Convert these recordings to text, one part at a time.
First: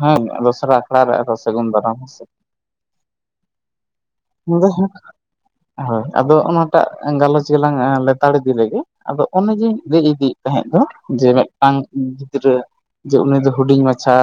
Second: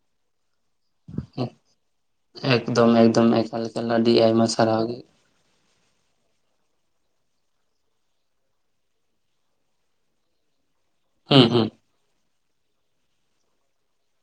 ᱦᱮᱸ ᱫᱚᱥᱨᱟ ᱟᱠᱷᱲᱟ ᱨᱮ ᱟᱫᱚ ᱥᱟᱹᱜᱩᱱ ᱫᱟᱨᱟᱢ ᱦᱮᱸ ᱥᱮ ᱾ ᱮᱠᱫᱚᱢ ᱮᱠᱫᱚᱢ ᱮᱠᱟᱞ ᱾ ᱞᱟᱫᱤᱫ ᱟᱭᱼᱼ [unintelligible] ᱦᱳᱭ ᱟᱫᱚ ᱚᱱᱟᱴᱟᱜ ᱜᱟᱞᱚᱪ ᱜᱮᱞᱟᱝ ᱞᱮᱛᱟᱲ ᱤᱫᱤ ᱞᱮᱜᱮ ᱾ ᱟᱫᱚ ᱚᱱᱮ ᱡᱮᱧ ᱞᱟᱹᱭ ᱤᱫᱤᱭᱮᱫ ᱛᱟᱦᱮᱸᱫ ᱫᱚ ᱡᱮ ᱦᱩᱸ ᱦᱩᱸ ᱢᱤᱫᱴᱟᱝ ᱜᱤᱫᱽᱨᱟᱹ ᱡᱮ ᱩᱱᱤ ᱫᱚ ᱦᱩᱰᱤᱧ ᱢᱟᱪᱷᱟ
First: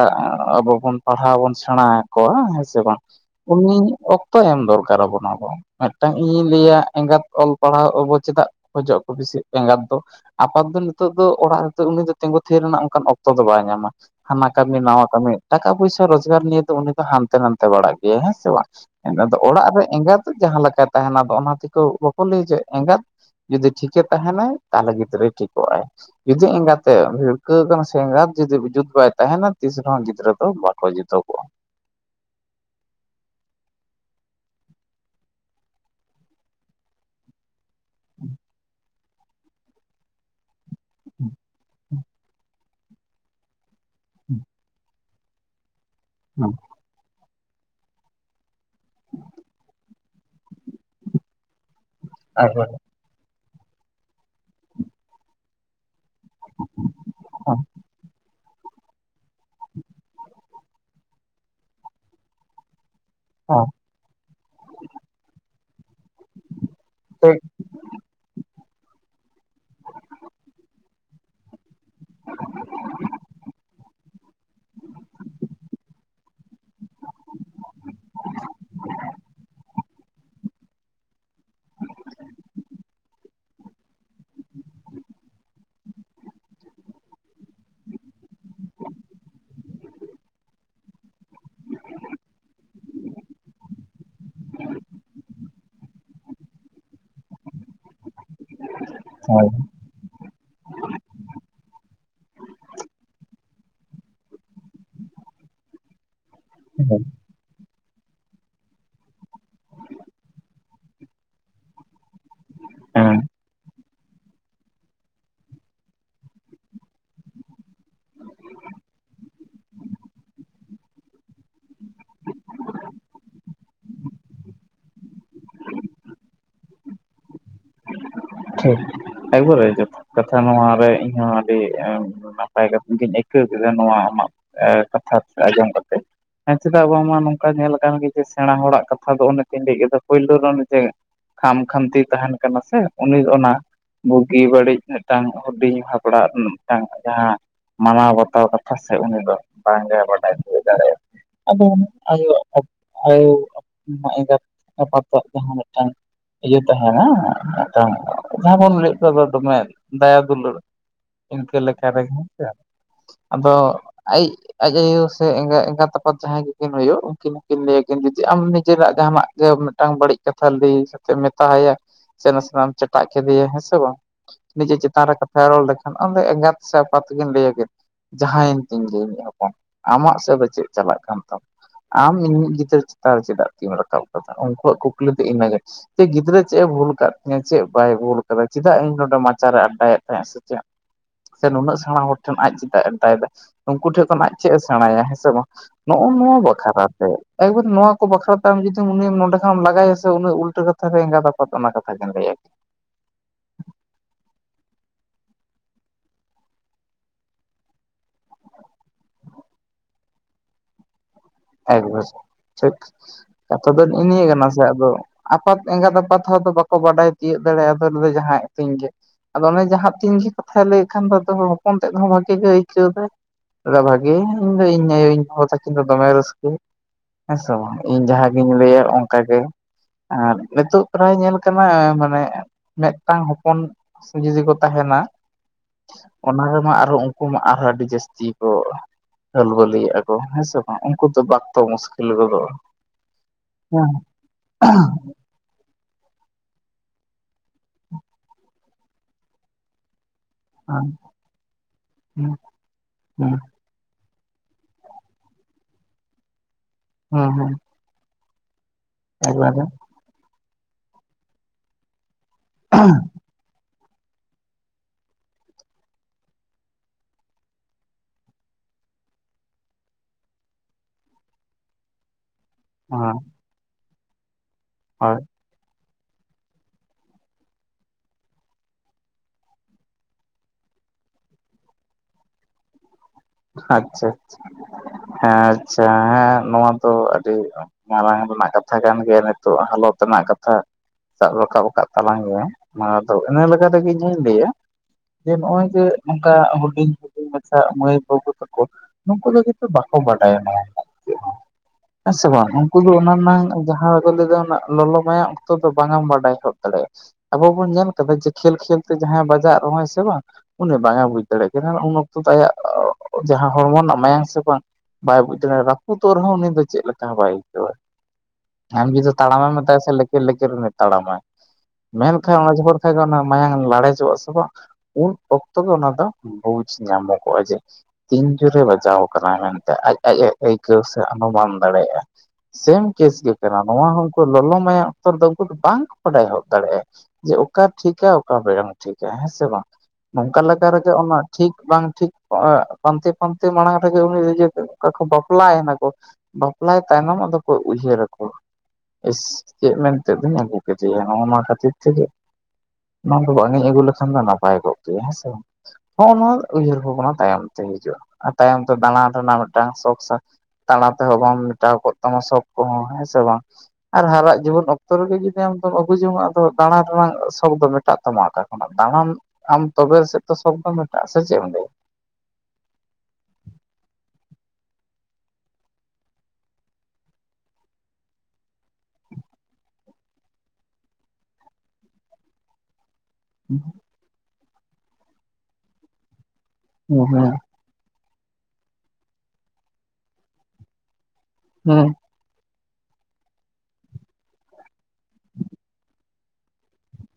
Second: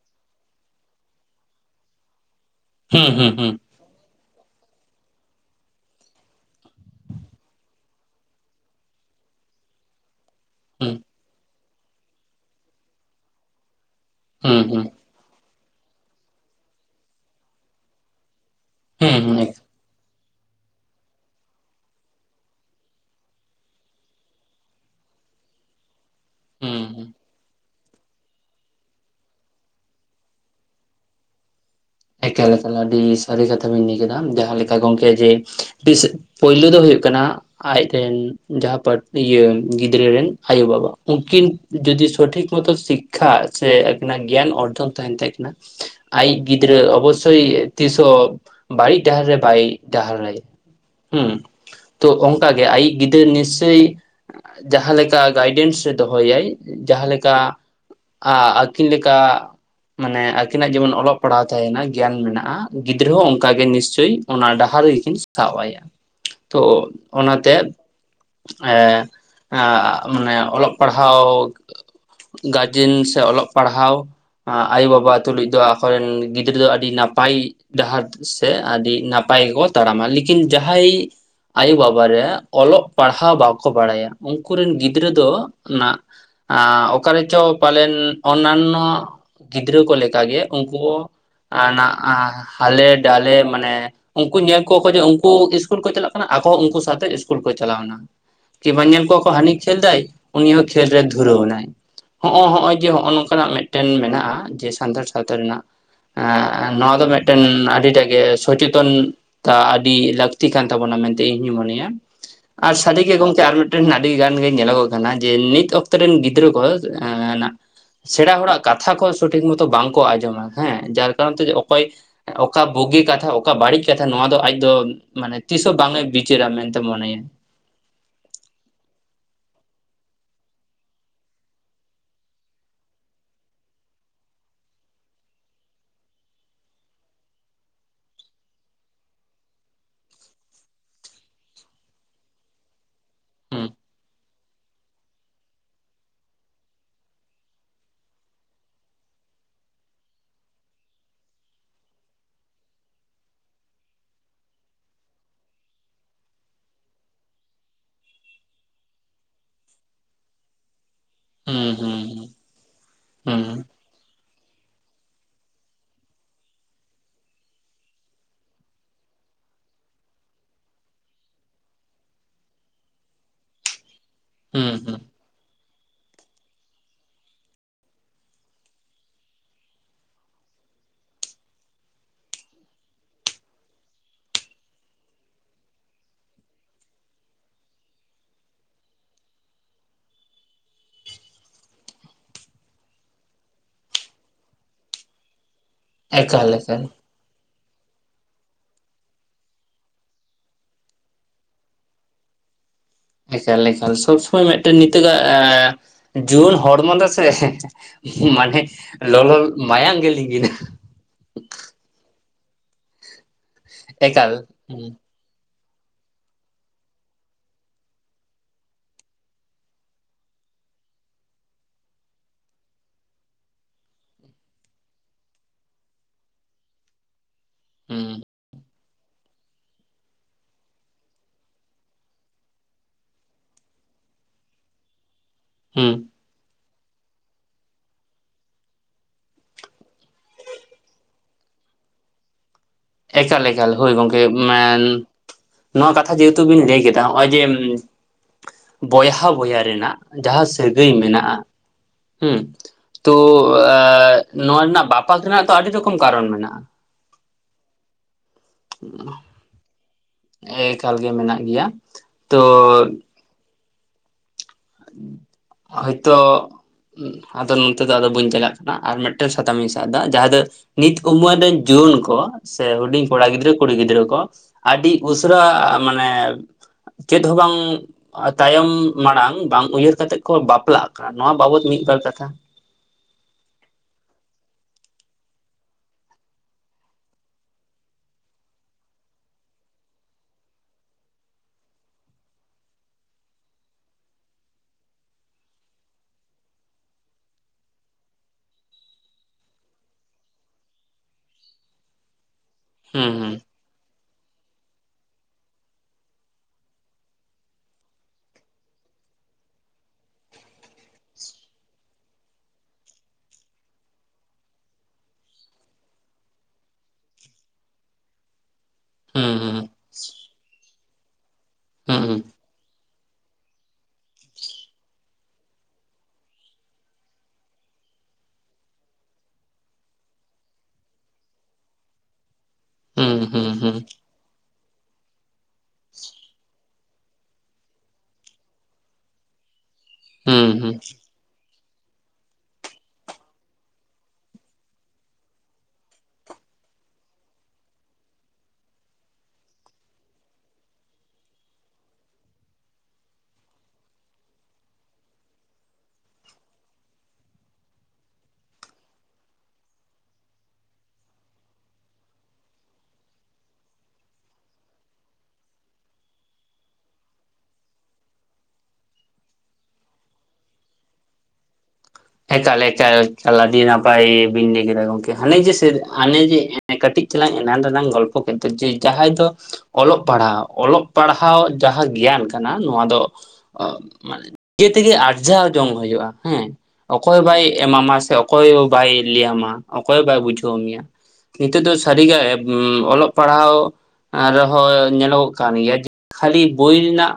ᱟᱵᱚ ᱵᱚᱱ ᱯᱟᱲᱦᱟᱣ ᱵᱚᱱ ᱥᱮᱬᱟ ᱦᱟᱠᱚᱣᱟᱸ, ᱦᱮᱸ ᱥᱮ ᱵᱟᱝ? ᱦᱩᱸ ᱦᱩᱸ ᱩᱱᱤ ᱚᱠᱛᱚ ᱮᱢ ᱫᱚᱨᱠᱟᱨ ᱾ ᱟᱨ ᱟᱵᱚᱱᱟ ᱟᱵᱚ ᱢᱤᱫᱴᱟᱝ ᱤᱧᱤᱧ ᱞᱟᱹᱭᱟ ᱮᱸᱜᱟᱛ ᱚᱞ ᱯᱟᱲᱦᱟᱣ ᱟᱵᱚ ᱪᱮᱫᱟᱜ? ᱠᱷᱚᱡᱚᱜ ᱟᱠ ᱠᱚ ᱵᱮᱥᱤ ᱮᱸᱜᱟᱛ ᱫᱚ, ᱟᱯᱟᱛ ᱫᱚ ᱦᱩᱸ ᱱᱤᱛᱚᱜ ᱫᱚ ᱚᱲᱟᱜ ᱨᱮᱫᱚ ᱩᱱᱤ ᱫᱚ ᱛᱤᱸᱜᱚ ᱛᱷᱤᱨ ᱨᱮᱱᱟᱜ ᱚᱱᱠᱟᱱ ᱚᱠᱛᱚ ᱫᱚ ᱵᱟᱭ ᱧᱟᱢᱟ᱾ ᱦᱟᱱᱟ ᱦᱩᱸ ᱠᱟᱹᱢᱤ ᱦᱩᱸ ᱦᱩᱸ ᱱᱟᱣᱟ ᱠᱟᱹᱢᱤ᱾ ᱴᱟᱠᱟ ᱯᱚᱭᱥᱟ ᱨᱳᱡᱽᱜᱟᱨ ᱱᱤᱭᱮ ᱫᱚ ᱩᱱᱤ ᱫᱚ ᱦᱟᱱᱛᱮ ᱱᱟᱛᱮ ᱵᱟᱲᱟᱜ ᱜᱮᱟᱭ ᱦᱮᱸ ᱥᱮ ᱵᱟᱝ? ᱮᱱ ᱦᱩᱸ ᱟᱫᱚ ᱦᱩᱸ ᱮᱠ ᱚᱲᱟᱜ ᱨᱮ ᱮᱸᱜᱟᱛ ᱡᱟᱦᱟᱸ ᱞᱮᱠᱟᱭ ᱛᱟᱦᱮᱱᱟ ᱟᱫᱚ ᱚᱱᱟ ᱛᱮᱠᱚ ᱵᱟᱠᱚ ᱞᱟᱹᱭᱟ ᱡᱮ ᱮᱸᱜᱟᱛ ᱡᱩᱫᱤ ᱴᱷᱤᱠᱮ ᱛᱟᱦᱮᱱᱟᱭ ᱛᱟᱦᱚᱞᱮ ᱜᱤᱫᱽᱨᱟᱹᱭ ᱴᱷᱤᱠᱚᱜ ᱟᱭ᱾ ᱡᱩᱫᱤ ᱦᱩᱸ ᱮᱸᱜᱟᱛᱮ ᱦᱩᱸ ᱵᱷᱤᱲᱠᱟᱹᱣ ᱠᱟᱱᱟ ᱥᱮ ᱮᱸᱜᱟᱛ ᱡᱩᱫᱤ ᱡᱩᱛ ᱵᱟᱭ ᱛᱟᱦᱮᱱᱟ ᱛᱤᱥ ᱨᱮᱦᱚᱸ ᱜᱤᱫᱽᱨᱟᱹ ᱫᱚ ᱵᱟᱼᱼ ᱠᱚ ᱡᱩᱛᱚ ᱠᱚᱜ-ᱟ᱾ ᱮᱠᱟᱞ ᱮᱠᱟᱞ ᱟᱹᱰᱤ ᱥᱟᱹᱨᱤ ᱠᱟᱛᱷᱟ ᱵᱮᱱ ᱞᱟᱹᱭ ᱠᱮᱫᱟ ᱡᱟᱦᱟᱸᱮ ᱞᱮᱠᱟ ᱜᱚᱢᱠᱮ ᱡᱮ ᱛᱤᱥᱼᱼ ᱯᱳᱭᱞᱳ ᱫᱚ ᱦᱩᱭᱩᱜ ᱠᱟᱱᱟ, ᱟᱡ ᱨᱮᱱ ᱡᱟᱦᱟᱸ ᱯᱟᱹᱴ ᱤᱭᱟᱹ ᱜᱤᱫᱽᱨᱟᱹ ᱨᱮᱱ ᱟᱭᱳᱻᱵᱟᱵᱟ ᱩᱱᱠᱤᱱ ᱡᱚᱫᱤ ᱥᱚᱴᱷᱤᱠ ᱢᱚᱛᱚ ᱥᱤᱠᱠᱷᱟ ᱥᱮ ᱟᱹᱠᱤᱱᱟᱜ ᱜᱮᱭᱟᱱ ᱚᱨᱡᱚᱱ ᱛᱟᱦᱮᱱ ᱛᱟᱹᱠᱤᱱᱟ ᱟᱭᱤᱡ ᱦᱮᱸ ᱜᱤᱫᱽᱨᱟᱹ ᱚᱵᱚᱥᱳᱭ ᱛᱤᱥ ᱦᱚᱸ ᱵᱟᱹᱲᱤᱡ ᱰᱟᱦᱟᱨ ᱨᱮ ᱵᱟᱭ ᱰᱟᱦᱟᱨ ᱨᱮ ᱛᱚ ᱚᱱᱠᱟᱜᱮ ᱮᱠᱵᱟᱨᱮ ᱟᱭᱤᱡ ᱜᱤᱫᱟᱹᱨ ᱱᱤᱥᱪᱚᱭ ᱡᱟᱦᱟᱸ ᱞᱮᱠᱟ ᱜᱟᱭᱰᱮᱱᱥ ᱫᱚᱦᱚᱭᱟᱭ ᱡᱟᱦᱟᱸ ᱞᱮᱠᱟ ᱟᱼᱼ ᱟᱹᱠᱤᱱ ᱞᱮᱠᱟ ᱢᱟᱱᱮ ᱟᱹᱠᱤᱱᱟᱜ ᱡᱮᱢᱚᱱ ᱚᱞᱚᱜ ᱯᱟᱲᱦᱟᱣ ᱛᱟᱦᱮᱱᱟ ᱜᱮᱭᱟᱱ ᱢᱮᱱᱟᱜᱼᱟ, ᱜᱤᱫᱽᱨᱟᱹ ᱦᱚᱸ ᱚᱱᱠᱟᱜ ᱜᱮ ᱱᱤᱥᱪᱚᱭ ᱚᱱᱟ ᱰᱟᱦᱟᱨ ᱨᱮᱜᱮᱠᱤᱱ ᱥᱟᱵ ᱟᱭᱟ᱾ ᱛᱚ ᱴᱷᱤᱠ ᱚᱱᱟᱛᱮ, ᱮ ᱟᱜ ᱢᱟᱱᱮ ᱚᱞᱚᱜ ᱯᱟᱲᱦᱟᱣ᱾ ᱜᱟᱨᱡᱮᱱ ᱥᱮ ᱚᱞᱚᱜ ᱯᱟᱲᱦᱟᱣ, ᱟᱭᱳ-ᱵᱟᱵᱟ ᱛᱩᱞᱩᱡ ᱫᱚ ᱟᱠᱚᱨᱮᱱ ᱜᱤᱫᱽᱨᱟᱹ ᱫᱚ ᱟᱹᱰᱼᱼ ᱱᱟᱯᱟᱭ ᱰᱟᱦᱟᱨ ᱥᱮ ᱟᱹᱰᱤ ᱱᱟᱯᱟᱭ ᱜᱮᱠᱚ ᱛᱟᱲᱟᱢᱟ ᱞᱮᱠᱤᱱ ᱡᱟᱦᱟᱸᱭ, ᱟᱭᱳ ᱵᱟᱵᱟᱨᱮ ᱚᱞᱚᱜ ᱯᱟᱲᱦᱟᱣ ᱵᱟᱠᱚ ᱵᱟᱲᱟᱭᱟ ᱩᱱᱠᱩ ᱨᱮᱱ ᱜᱤᱫᱽᱨᱟᱹ ᱫᱚ ᱱᱟᱜᱼᱼ ᱚᱠᱟᱨᱮᱪᱚ ᱯᱟᱞᱮᱱ ᱚᱱᱱᱟᱱᱚ ᱜᱤᱫᱽᱨᱟᱹ ᱠᱚ ᱞᱮᱠᱟᱜᱮ ᱩᱱᱠᱩ ᱦᱚ ᱟᱱᱟᱜ-ᱟ ᱦᱟᱞᱮ ᱰᱟᱞᱮ ᱢᱟᱱᱮ, ᱩᱱᱠᱩ ᱧᱮᱞ ᱠᱚᱣᱟ ᱠᱚ ᱡᱮ ᱩᱱᱠᱩ ᱤᱥᱠᱩᱞ ᱠᱚ ᱪᱟᱞᱟᱜ ᱠᱟᱱᱟ ᱟᱠᱚ ᱦᱚᱸ ᱩᱱᱠᱩ ᱥᱟᱸᱶᱛᱮ ᱤᱥᱠᱩᱞ ᱠᱚ ᱪᱟᱞᱟᱣᱱᱟ᱾ ᱠᱤᱵᱟ ᱧᱮᱞ ᱠᱚᱣᱟ ᱠᱚ ᱦᱟᱹᱱᱤ ᱠᱷᱮᱞ ᱫᱟᱭ ᱩᱱᱤ ᱦᱚᱸ ᱠᱷᱮᱞ ᱨᱮ ᱫᱷᱩᱨᱟᱹᱣ ᱱᱟᱭ᱾ ᱦᱚᱸᱜᱼᱚ ᱦᱚᱸᱜᱼᱚᱭ ᱡᱮ ᱦᱚᱸᱜᱼᱚ ᱱᱚᱝᱠᱟᱱᱟᱜ ᱢᱤᱫᱴᱮᱱ ᱢᱮᱱᱟᱜᱼᱟ ᱡᱮ ᱥᱟᱱᱛᱟᱲ ᱥᱟᱸᱶᱛᱟ ᱨᱮᱱᱟᱜ᱾ ᱮᱸ ᱱᱚᱣᱟ ᱫᱚ ᱢᱤᱫᱴᱮᱱ ᱟᱹᱰᱤᱴᱟᱜ ᱜᱮ ᱥᱚᱪᱮᱛᱚᱱ᱾ ᱛᱟ ᱟᱹᱰᱤ ᱞᱟᱹᱠᱛᱤ ᱠᱟᱱ ᱛᱟᱵᱚᱱᱟ ᱢᱮᱱᱛᱮ ᱤᱧᱦᱩᱧ ᱢᱚᱱᱮᱭᱟ ᱟᱨ ᱥᱟᱨᱤ ᱜᱮ ᱦᱮᱸ ᱜᱚᱝᱠᱮ ᱟᱨ ᱢᱤᱫᱴᱮᱱ ᱟᱹᱰᱤ ᱜᱟᱱ ᱜᱮ ᱧᱮᱞᱚᱜᱚᱜ ᱠᱟᱱᱟ ᱡᱮ ᱱᱤᱛ ᱚᱠᱛᱚ ᱨᱮᱱ ᱜᱤᱫᱽᱨᱟᱹ ᱠᱚ ᱥᱮᱬᱟ ᱦᱚᱲᱟᱜ ᱠᱟᱛᱷᱟ ᱠᱚ ᱥᱚᱴᱷᱤᱠ ᱢᱚᱛᱚ ᱵᱟᱝᱠᱚ ᱟᱸᱡᱚᱢᱟ ᱦᱮᱸ ᱡᱟᱨ ᱠᱟᱨᱚᱱ ᱛᱮ ᱚᱠᱚᱭ ᱚᱠᱟ ᱵᱩᱜᱤ ᱠᱟᱛᱷᱟ ᱚᱠᱟ ᱵᱟᱹᱲᱤᱡ ᱠᱟᱛᱷᱟ ᱱᱚᱣᱟ ᱫᱚ ᱟᱡ ᱫᱚ ᱢᱟᱱᱮ ᱛᱤᱥᱦ ᱦᱚᱸ ᱵᱟᱝᱮ ᱵᱤᱪᱟᱹᱨᱟ ᱢᱮᱱᱛᱮ ᱢᱚᱱᱮᱭᱭᱟ ᱴᱷᱤᱠ ᱮᱠᱵᱟᱨᱮ ᱮᱠᱟᱞ ᱠᱟᱛᱷᱟ ᱱᱚᱭᱟᱨᱮ ᱤᱧᱦᱚᱸ ᱟᱹᱰᱤ ᱱᱟᱯᱟᱭ ᱠᱟᱛ ᱜᱤᱧ ᱟᱹᱭᱠᱟᱹᱣ ᱠᱮᱫᱟ ᱱᱚᱣᱟ ᱟᱢᱟᱜ ᱠᱟᱛᱷᱟ ᱟᱡᱚᱢ ᱠᱟᱛᱮ ᱦᱮᱸ ᱪᱮᱫᱟᱜ ᱵᱟᱝᱢᱟ ᱱᱚᱝᱠᱟ ᱧᱮᱞ ᱠᱟᱱ ᱜᱮᱪᱚ ᱥᱮᱬᱟ ᱦᱚᱲᱟᱜ ᱠᱟᱛᱷᱟ ᱫᱚ ᱚᱱᱮ ᱛᱤᱧ ᱞᱟᱹᱭ ᱠᱮᱫᱟ ᱯᱳᱭᱞᱳ ᱨᱮᱱ ᱡᱮ ᱠᱷᱟᱢ ᱠᱷᱟᱢᱛᱤ ᱛᱟᱦᱮᱱ ᱠᱟᱱᱟ ᱥᱮ ᱩᱱᱤ ᱚᱱᱟ ᱦᱩᱸ ᱵᱩᱜᱤ ᱵᱟᱹᱲᱤᱡ ᱢᱤᱫᱴᱟᱝ ᱦᱩᱰᱤᱧ ᱦᱟᱯᱲᱟᱜ ᱨᱮᱱᱟᱜ ᱢᱤᱫᱴᱟᱝ ᱡᱟᱦᱟᱸ ᱢᱟᱱᱟᱣ ᱵᱟᱛᱟᱣ ᱠᱟᱛᱷᱟ ᱥᱮ ᱩᱱᱤ ᱫᱚ ᱵᱟᱝᱜᱮ ᱵᱟᱰᱟᱭ ᱛᱤᱭᱳᱜ ᱫᱟᱲᱮᱭᱟᱜᱟ ᱟᱫᱚ ᱟᱭᱳ ᱟᱭᱳ ᱮᱸᱜᱟᱛᱟᱯᱟᱛᱟᱜ ᱡᱟᱦᱟᱸ ᱢᱤᱫᱴᱟᱝ ᱤᱭᱟᱹ ᱛᱟᱦᱮᱱᱟ ᱢᱮᱫᱴᱟᱝ ᱡᱟᱦᱟᱸ ᱵᱚᱱ ᱞᱟᱹᱭ ᱫᱚ ᱫᱚᱢᱮ ᱫᱟᱭᱟ ᱫᱩᱞᱟᱹᱲ ᱤᱱᱠᱟᱹ ᱦᱩᱸ ᱞᱮᱠᱟ ᱦᱩᱸ ᱨᱮᱜᱮ ᱦᱮᱸ ᱥᱮ ᱦᱩᱸ ᱟᱫᱚ ᱟᱭᱤᱡ ᱟᱡ ᱟᱭᱳ ᱥᱮ ᱮᱸᱜᱟ ᱮᱸᱜᱟᱛ ᱟᱯᱟᱛ ᱡᱟᱦᱟᱸᱭ ᱜᱮᱠᱤᱱ ᱦᱩᱭᱩᱜ ᱩᱱᱠᱤᱱ ᱦᱚᱸᱠᱤᱱ ᱞᱟᱹᱭᱟᱠᱤᱱ ᱡᱩᱫᱤ ᱟᱢ ᱱᱤᱡᱮᱨᱟᱜ ᱡᱟᱦᱟᱱᱟᱜ ᱜᱮ ᱢᱤᱫᱴᱟᱝ ᱵᱟᱹᱲᱤᱡ ᱠᱟᱛᱷᱟ ᱞᱟᱹᱭᱟᱛᱮᱫ ᱢᱮᱛᱟᱭᱟ ᱥᱮ ᱱᱟᱥᱮᱱᱟᱜ ᱪᱮᱴᱟᱜ ᱠᱮᱫᱮᱭᱟ ᱦᱮᱸ ᱥᱮ ᱵᱟᱝ ᱦᱩᱸ ᱱᱤᱡᱮ ᱦᱩᱸ ᱪᱮᱛᱟᱱ ᱨᱮ ᱠᱟᱛᱷᱟ ᱯᱷᱮᱨᱚᱞ ᱞᱮᱠᱷᱟᱱ ᱚᱸᱰᱮ ᱮᱸᱜᱟᱛ ᱥᱮ ᱟᱯᱟᱛ ᱛᱮᱠᱤᱱ ᱞᱟᱹᱭᱭᱟᱠᱤᱱ ᱡᱟᱦᱟᱸᱭᱮᱱ ᱛᱤᱧ ᱜᱮ ᱦᱚᱯᱚᱱ ᱟᱢᱟᱜ ᱥᱮᱫ ᱫᱚ ᱪᱮᱫ ᱪᱟᱞᱟᱜ ᱠᱟᱱ ᱛᱟᱢᱟ ᱟᱢ ᱤᱧᱤᱡ ᱜᱤᱫᱟᱹᱨ ᱪᱮᱛᱟᱱ ᱨᱮ ᱪᱮᱫᱟᱜ ᱛᱤᱢ ᱨᱟᱠᱟᱵ ᱠᱟᱫᱟ ᱩᱱᱠᱩᱣᱟᱜ ᱠᱩᱠᱞᱤ ᱫᱚ ᱤᱱᱟᱹᱜᱮ ᱛᱮ ᱜᱤᱫᱽᱨᱟᱹ ᱪᱮᱫ ᱵᱷᱩᱞ ᱟᱠᱟᱫ ᱦᱮᱸ ᱪᱮᱫ ᱵᱟᱭ ᱵᱷᱩᱞ ᱟᱠᱟᱫᱟ ᱪᱮᱫᱟᱜ ᱤᱧ ᱱᱚᱰᱮ ᱢᱟᱪᱟᱨᱮ ᱟᱰᱟᱭᱮᱫ ᱛᱟᱦᱮᱸᱜ ᱥᱮ ᱪᱮᱫ ᱱᱩᱱᱟᱹᱜ ᱥᱮᱬᱟ ᱦᱚᱲ ᱴᱷᱮᱱ ᱟᱡ ᱪᱮᱫᱟᱜ ᱮ ᱮᱢ ᱛᱟᱭᱟᱭ ᱫᱟ ᱩᱱᱠᱩ ᱴᱷᱮᱱ ᱠᱷᱚᱱ ᱟᱡ ᱪᱮᱫ ᱮ ᱥᱮᱬᱟᱭᱟ ᱦᱮᱸ ᱥᱮᱮ ᱵᱟᱝ ᱱᱚᱜᱼᱚ ᱱᱚᱣᱟ ᱮᱠᱟᱞ ᱮᱠᱟᱞ ᱵᱟᱠᱷᱨᱟ ᱛᱮ ᱮᱠᱵᱟᱨ ᱱᱚᱣᱟ ᱠᱚ ᱵᱟᱠᱷᱨᱟᱛᱮ ᱡᱩᱫᱤ ᱩᱱᱤ ᱱᱚᱰᱮ ᱠᱷᱟᱱᱢ ᱞᱟᱜᱟᱭᱟ ᱥᱮ ᱩᱱᱟᱹᱜ ᱩᱞᱴᱟᱹ ᱠᱟᱛᱷᱟ ᱮᱸᱜᱟᱛᱟ ᱟᱯᱟᱛ ᱚᱱᱟ ᱠᱟᱛᱷᱟ [unintelligible] ᱮᱠᱟᱞ ᱮᱠᱟᱞ ᱥᱚᱵ ᱥᱚᱢᱚᱭ ᱢᱤᱫᱴᱮᱱ ᱱᱤᱛᱚᱜᱟᱜ ᱡᱩᱣᱟᱹᱱ ᱦᱚᱲᱢᱚ ᱫᱚ ᱥᱮ ᱢᱟᱱᱮ ᱞᱚᱞᱚ ᱢᱟᱭᱟᱝ ᱜᱮ ᱞᱤᱸᱜᱤᱱᱟ ᱮᱠ ᱵᱪᱚᱨ ᱴᱷᱤᱠ ᱠᱟᱛᱷᱟ ᱫᱚ ᱱᱼ ᱱᱤᱭᱟᱹ ᱮᱠᱟᱞ ᱠᱟᱱᱟ ᱥᱮ ᱦᱩᱸ ᱟᱫᱚ ᱟᱯᱟᱛ ᱮᱸᱜᱟᱛ ᱟᱯᱟᱛ ᱦᱚᱸ ᱵᱟᱠᱚ ᱵᱟᱰᱟᱭ ᱛᱤᱭᱳᱟᱹᱜ ᱫᱟᱲᱮᱭᱟᱜᱼᱟᱚᱞ ᱫᱚ ᱡᱟᱦᱟᱸᱭ ᱟᱛᱤᱧ ᱜᱮ ᱟᱫᱚ ᱚᱱᱮ ᱡᱟᱦᱟᱸ ᱛᱤᱱᱜ ᱜᱮ ᱠᱟᱛᱷᱟᱭ ᱞᱟᱹᱭᱮᱫ ᱠᱷᱟᱱ ᱫᱚ ᱟ ᱦᱚᱯᱚᱱ ᱛᱮᱫ ᱦᱚᱸ ᱵᱷᱟᱜᱤ ᱜᱮᱭ ᱟᱹᱭᱠᱟᱹᱣ ᱫᱟᱭ ᱫᱫᱟ ᱵᱷᱟᱜᱤ ᱤᱧ ᱫᱚ ᱤᱧ ᱟᱭᱳ ᱤᱧ ᱵᱟᱵᱟ ᱛᱟᱹᱠᱤᱱ ᱫᱚ ᱫᱚᱢᱮ ᱨᱟᱹᱥᱠᱟᱹ ᱦᱮᱸᱥᱮ ᱵᱟᱝ ᱤᱧ ᱦᱩᱸ ᱡᱟᱦᱟᱸ ᱜᱤᱧ ᱞᱟᱹᱭᱟ ᱚᱱᱠᱟᱜᱮ ᱟᱨ ᱱᱤᱛᱚᱜᱜ ᱯᱨᱟᱭ ᱧᱮᱞ ᱠᱟᱱᱟ ᱢᱟᱱᱮ ᱢᱤᱫᱴᱟᱝ ᱦᱚᱯᱚᱱ ᱡᱫᱤ ᱠᱚ ᱛᱟᱦᱮᱱᱟ ᱦᱩᱻᱸ ᱚᱱᱟ ᱨᱮᱢᱟ ᱟᱨᱚ ᱩᱱᱠᱩ ᱢᱟ ᱟᱨᱦᱚᱸ ᱟᱹᱰᱤ ᱡᱟᱹᱥᱛᱤ ᱠᱚ ᱦᱟᱹᱞ ᱵᱟᱹᱞᱤᱭᱮᱫᱼᱟ ᱠᱚ ᱦᱮᱸ ᱥᱮᱮ ᱵᱟᱝ ᱠᱩᱛ ᱵᱟᱜᱛᱚ ᱢᱩᱥᱠᱤᱞ ᱫᱚᱚ ᱮᱠᱟᱞ ᱮᱠᱟᱞ ᱦᱳᱭ ᱜᱚᱝᱠᱮ ᱢᱮᱱ ᱱᱚᱣᱟ ᱠᱟᱛᱷᱟ ᱡᱮᱦᱮᱛᱩ ᱵᱤᱱ ᱞᱟᱹᱭ ᱠᱮᱫᱟ ᱱᱚᱜᱼᱚᱭ ᱡᱮ ᱵᱚᱭᱦᱟ ᱵᱚᱭᱦᱟ ᱨᱮᱱᱟᱜ ᱡᱟᱦᱟᱸ ᱥᱟᱹᱜᱟᱹᱭ ᱢᱮᱱᱟᱜᱼᱟ ᱦᱮᱸ ᱛᱚ ᱦᱮᱸ ᱟ. ᱻ ᱱᱚᱣᱟ ᱨᱮᱱᱟᱜ ᱵᱟᱯᱟᱞ ᱨᱮᱱᱟᱜ ᱫᱚ ᱟᱹᱰᱤ ᱨᱚᱠᱚᱢ ᱠᱟᱨᱚᱱ ᱢᱮᱱᱟᱜᱼᱟ ᱦᱩᱸ ᱦᱩᱸ [unintelligible] ᱮᱠ ᱵᱟᱨᱮ ᱮᱠᱟᱞ ᱜᱮ ᱢᱮᱱᱟᱜ ᱜᱮᱭᱟ ᱛᱚ ᱦᱮᱸ ᱦᱚᱭ ᱛᱚ ᱟᱫᱚ ᱱᱚᱛᱮ ᱫᱚ ᱟᱫᱚ ᱵᱟᱹᱧ ᱪᱟᱞᱟᱜ ᱠᱟᱱᱟ ᱟᱨ ᱢᱤᱫᱴᱮᱱ ᱥᱟᱛᱟᱢᱤᱧ ᱥᱟᱵ ᱮᱫᱟ ᱡᱟᱦᱟᱸ ᱫᱚ ᱱᱤᱛ ᱩᱢᱮᱨ ᱨᱮᱱ ᱡᱩᱣᱟᱹᱱ ᱠᱚ ᱥᱮ ᱦᱩᱰᱤᱧ ᱠᱚᱲᱟ ᱜᱤᱫᱽᱨᱟᱹ ᱠᱩᱲᱤ ᱜᱤᱫᱽᱨᱟᱹ ᱠᱚ ᱟᱹᱰᱤ ᱦᱳᱭ ᱩᱥᱟᱹᱨᱟ ᱢᱟᱱᱮ ᱪᱮᱫ ᱦᱚᱸ ᱵᱟᱝ ᱛᱟᱭᱚᱢ ᱢᱟᱲᱟᱝ ᱵᱟᱝ ᱩᱭᱦᱟᱹᱨ ᱠᱟᱛᱮᱜ ᱠᱚ ᱵᱟᱯᱞᱟᱜ ᱠᱟᱱ ᱱᱚᱣᱟ ᱵᱟᱵᱚᱛ ᱢᱤᱫᱵᱟᱨ ᱠᱟᱛᱷᱟ ᱟᱪᱪᱷᱟ ᱟᱪᱪᱷᱟ ᱦᱮᱸ ᱟᱪᱪᱷᱟ ᱦᱮᱸ ᱱᱚᱣᱟ ᱫᱚ ᱟᱹᱰᱤ ᱢᱟᱨᱟᱝ ᱨᱮᱱᱟᱜ ᱠᱟᱛᱷᱟ ᱠᱟᱱ ᱜᱮᱭᱟ ᱱᱤᱛᱚᱜ ᱦᱟᱞᱚᱛ ᱨᱮᱱᱟᱜ ᱠᱟᱛᱷᱟ ᱥᱟᱵ ᱨᱟᱠᱟᱵ ᱟᱠᱟᱫ ᱛᱟᱞᱟᱝ ᱜᱮᱭᱟ [unintelligible] ᱤᱱᱟᱹ ᱞᱮᱠᱟ ᱛᱮᱜᱮ ᱤᱧᱦᱚᱧ ᱞᱟᱹᱭᱟ ᱡᱮ ᱱᱚᱜᱼᱚᱭ ᱡᱮ ᱱᱚᱝᱠᱟ ᱦᱩᱰᱤᱧ ᱦᱩᱰᱤᱧ ᱢᱟᱪᱷᱟ ᱢᱟᱹᱭ ᱵᱟᱵᱩ ᱛᱟᱠᱚ ᱱᱩᱠᱩ ᱫᱚ ᱵᱟᱠᱚ ᱵᱟᱰᱟᱭ ᱟ ᱱᱚᱣᱟ ᱨᱮᱱᱟᱜ ᱪᱮᱫ ᱦᱚ ᱦᱮᱸ ᱥᱮ ᱵᱟᱝ ᱩᱱᱠᱩ ᱫᱚ ᱦᱩᱸ ᱚᱱᱟ ᱦᱩᱸ ᱨᱮᱱᱟᱜ ᱡᱟᱦᱟᱸ ᱠᱚ [unintelligible] ᱞᱚᱞᱚ ᱢᱟᱭᱟ ᱚᱠᱛᱚ ᱫᱚ ᱵᱟᱝ ᱮᱢ ᱵᱟᱰᱟᱭ ᱦᱚᱫ ᱫᱟᱲᱮᱭᱟᱜᱼᱟ ᱟᱵᱚ ᱵᱚᱱ ᱧᱮᱞ ᱠᱟᱫᱟ ᱡᱮ ᱠᱷᱮᱞ ᱠᱷᱮᱞ ᱛᱮ ᱡᱟᱦᱟᱸᱭ ᱵᱟᱡᱟᱜ ᱨᱮᱦᱚᱭ ᱥᱮ ᱵᱟᱝ ᱩᱱᱤ ᱡᱷᱚᱷᱜ ᱵᱟᱝ ᱮ ᱵᱩᱡᱽ ᱫᱟᱲᱮᱜ ᱠᱟᱱᱟ ᱩᱱ ᱚᱠᱛᱚ ᱫᱚ ᱟᱭᱟᱜ [inaudible] ᱡᱟᱦᱟᱸ ᱦᱚᱲᱢᱚ ᱨᱮᱱᱟᱜ ᱢᱟᱭᱟᱝ ᱥᱮ ᱵᱟᱝ ᱵᱟᱭ ᱵᱩᱡᱽ ᱫᱟᱲᱮᱭᱟᱜᱼᱟ ᱨᱟᱹᱯᱩᱫᱚᱜ ᱨᱮᱦᱚᱸ ᱩᱱᱤ ᱫᱚ ᱪᱮᱫ ᱞᱮᱠᱟ ᱦᱚᱸ ᱵᱟᱭ ᱟᱹᱭᱠᱟᱣ ᱟ ᱾ ᱟᱢ ᱡᱩᱫᱤ ᱛᱟᱲᱟᱢᱮᱢ ᱦᱩᱸ ᱢᱮᱛᱟᱭᱟ ᱥᱮ ᱞᱮᱠᱮᱨ ᱞᱮᱠᱮᱨ ᱩᱱᱤ ᱛᱟᱲᱟᱢ ᱟᱭ ᱦᱩᱸ ᱦᱩᱸ ᱢᱮᱱᱠᱷᱟᱱ ᱚᱱᱟ ᱡᱚᱦᱚᱜ ᱨᱮᱠᱷᱟᱡ ᱫᱚ ᱚᱱᱟ ᱢᱟᱭᱟᱢ ᱞᱟᱲᱮᱡᱚᱜᱼᱟ ᱥᱮ ᱵᱟᱝ ᱩᱱ ᱚᱠᱛᱚ ᱜᱮ ᱚᱱᱟ ᱫᱚ ᱵᱩᱡᱽ ᱧᱟᱢᱚᱜᱚᱜᱼᱟ ᱡᱮ ᱛᱤᱱ ᱡᱳᱨᱮ ᱵᱟᱡᱟᱣ ᱟᱠᱟᱱᱟ ᱢᱮᱱᱛᱮ ᱟᱡ ᱟᱡ ᱮ ᱟᱹᱭᱠᱟᱹᱣ ᱥᱮ ᱚᱱᱩᱢᱟᱱ ᱫᱟᱲᱮᱭᱟᱜᱼᱟ ᱥᱮᱢ ᱠᱮᱥ ᱦᱩᱸ ᱦᱩᱸ ᱜᱮ ᱦᱩᱸ ᱠᱟᱱᱟ ᱦᱩᱸ ᱱᱚᱣᱟ ᱦᱚᱸ ᱩᱱᱠᱩ ᱞᱚᱞᱚ ᱢᱟᱭᱟᱢ ᱚᱠᱛᱚ ᱨᱮᱫᱚ ᱩᱱᱠᱩ ᱫᱚ ᱵᱟᱝᱠᱚ ᱵᱟᱰᱟᱭ ᱦᱚᱫ ᱫᱟᱲᱮᱭᱟᱜᱼᱟ ᱡᱮ ᱚᱠᱟ ᱴᱷᱤᱠᱟ ᱚᱠᱟ ᱵᱟᱝ ᱴᱷᱤᱠᱟ ᱦᱮᱸ ᱥᱮ ᱵᱟᱝ ᱱᱚᱝᱠᱟ ᱦᱩᱸ ᱞᱮᱠᱟ ᱦᱩᱸ ᱨᱮᱜᱮ ᱚᱱᱟ ᱴᱷᱤᱠ ᱵᱟᱝ ᱴᱷᱤᱠ [inaudible] ᱯᱟᱱᱛᱮ ᱯᱟᱱᱛᱮ ᱢᱟᱬᱟᱝ ᱨᱮᱜᱮ ᱩᱱᱤ [unintelligible] ᱵᱟᱯᱞᱟ ᱮᱱᱟ ᱠᱚ ᱵᱟᱯᱞᱟ ᱛᱟᱭᱱᱚᱢ ᱟᱫᱚᱠᱚ ᱩᱭᱦᱟᱹᱨᱟᱠᱚ ᱤᱥ, ᱪᱮᱫ ᱢᱮᱱᱛᱮ ᱫᱩᱧ ᱟᱹᱜᱩ ᱠᱮᱫᱮᱭᱟ ‌ᱚᱱᱟ‌ ᱠᱷᱟᱹᱛᱤᱨ ᱛᱮᱜᱮ ᱚᱱᱟ ᱫᱚ ᱵᱟᱝ ᱤᱧ ᱟᱹᱜᱩ ᱞᱮᱠᱷᱟᱱ ᱫᱚ ᱱᱟᱯᱟᱭ ᱠᱚᱜ ᱠᱮᱭᱟ ᱦᱮᱸ ᱥᱮ ᱵᱟᱝ ᱦᱚᱜᱼᱚ ᱱᱚᱣᱟ ᱩᱭᱦᱟᱹᱨ ᱵᱷᱟᱵᱽᱱᱟ ᱛᱟᱭᱚᱢ [unintelligible] ᱦᱤᱡᱩᱜᱼᱟ ᱟᱨ ᱛᱟᱭᱚᱢ ᱛᱮ ᱫᱟᱬᱟᱱ ᱨᱮᱱᱟᱜ ᱢᱤᱫᱴᱟᱝ [inaudible] ᱫᱟᱬᱟ ᱛᱮᱦᱚᱸ ᱵᱟᱝ ᱢᱮᱴᱟᱣ ᱠᱚᱜ ᱛᱟᱢᱟ ᱥᱚᱠ ᱠᱚᱦᱚᱸ ᱦᱮᱸ ᱥᱮ ᱵᱟᱝ ᱟᱨ ᱦᱟᱨᱟᱜ ᱡᱩᱣᱟᱱ ᱚᱠᱛᱚ ᱨᱮᱜᱮ ᱡᱩᱫᱤ ᱟᱢ ᱫᱚᱢ ᱟᱹᱜᱩ ᱡᱚᱝᱟᱜ ᱟᱫᱚ ᱫᱟᱲᱟ ᱨᱮᱱᱟᱜ ᱥᱚᱠ ᱫᱚ ᱢᱮᱴᱟᱜ ᱛᱟᱢᱟ ᱚᱠᱟᱨᱮ ᱚᱱᱟ ᱫᱟᱲᱟᱱ ᱟᱢ ᱛᱚᱵᱮ ᱥᱮ ᱛᱚ ᱥᱚᱠ ᱫᱚ ᱢᱮᱛᱟᱜᱼᱟ ᱥᱮ ᱪᱮᱫ ᱮᱢ ᱞᱟᱹᱭᱫᱟ ᱮᱠᱟᱞ ᱮᱠᱟᱞ ᱟᱰᱤ ᱱᱟᱯᱟᱭ ᱵᱤᱱ ᱞᱟᱹᱭ ᱠᱮᱫ ᱟ ᱜᱚᱝᱠᱮ ᱦᱟᱱᱮ ᱡᱮ ᱥᱮᱫ ‌ᱦᱟᱱᱮ ᱡᱮ ᱠᱟᱹᱴᱤᱡ ᱪᱟᱞᱟᱝ ᱮᱱᱟᱱ ᱨᱮᱞᱟᱝ ᱜᱚᱞᱯᱚ ᱠᱮᱫ ᱫᱚ ᱡᱮ ᱡᱟᱦᱟᱸᱭ ᱫᱚ ᱚᱞᱚᱜ ᱯᱟᱲᱦᱟᱣ ᱚᱞᱚᱜ ᱯᱟᱲᱦᱟᱣ ᱡᱟᱦᱟᱸ ᱜᱮᱭᱟᱱ ᱠᱟᱱᱟ ᱱᱚᱣᱟ ᱫᱚ [unintelligible] ᱛᱮᱜᱮ ᱟᱨᱡᱟᱣ ᱡᱚᱝ ᱦᱩᱭᱩᱜᱼᱟ ᱦᱮᱸ ᱚᱠᱚᱭ ᱦᱩᱸ ᱵᱟᱭ ᱮᱢᱟᱢᱟ ᱥᱮ ᱚᱠᱚᱭ ᱵᱟᱭ ᱞᱟᱹᱭ ᱟᱢᱟ ᱚᱠᱚᱭ ᱵᱟᱭ ᱵᱩᱡᱷᱟᱹᱣ ᱢᱮᱭᱟ, ᱱᱤᱛᱚᱜ ᱫᱚ ᱥᱟᱹᱨᱤ ᱜᱮ ᱦᱩᱸ ᱚᱞᱚᱜ ᱯᱟᱲᱦᱟᱣ ᱨᱮᱦᱚᱸ ᱧᱮᱞᱚᱜᱚᱜ ᱠᱟᱱ ᱜᱮᱭᱟ ᱠᱷᱟᱹᱞᱤ ᱵᱳᱭ ᱨᱮᱱᱟᱜ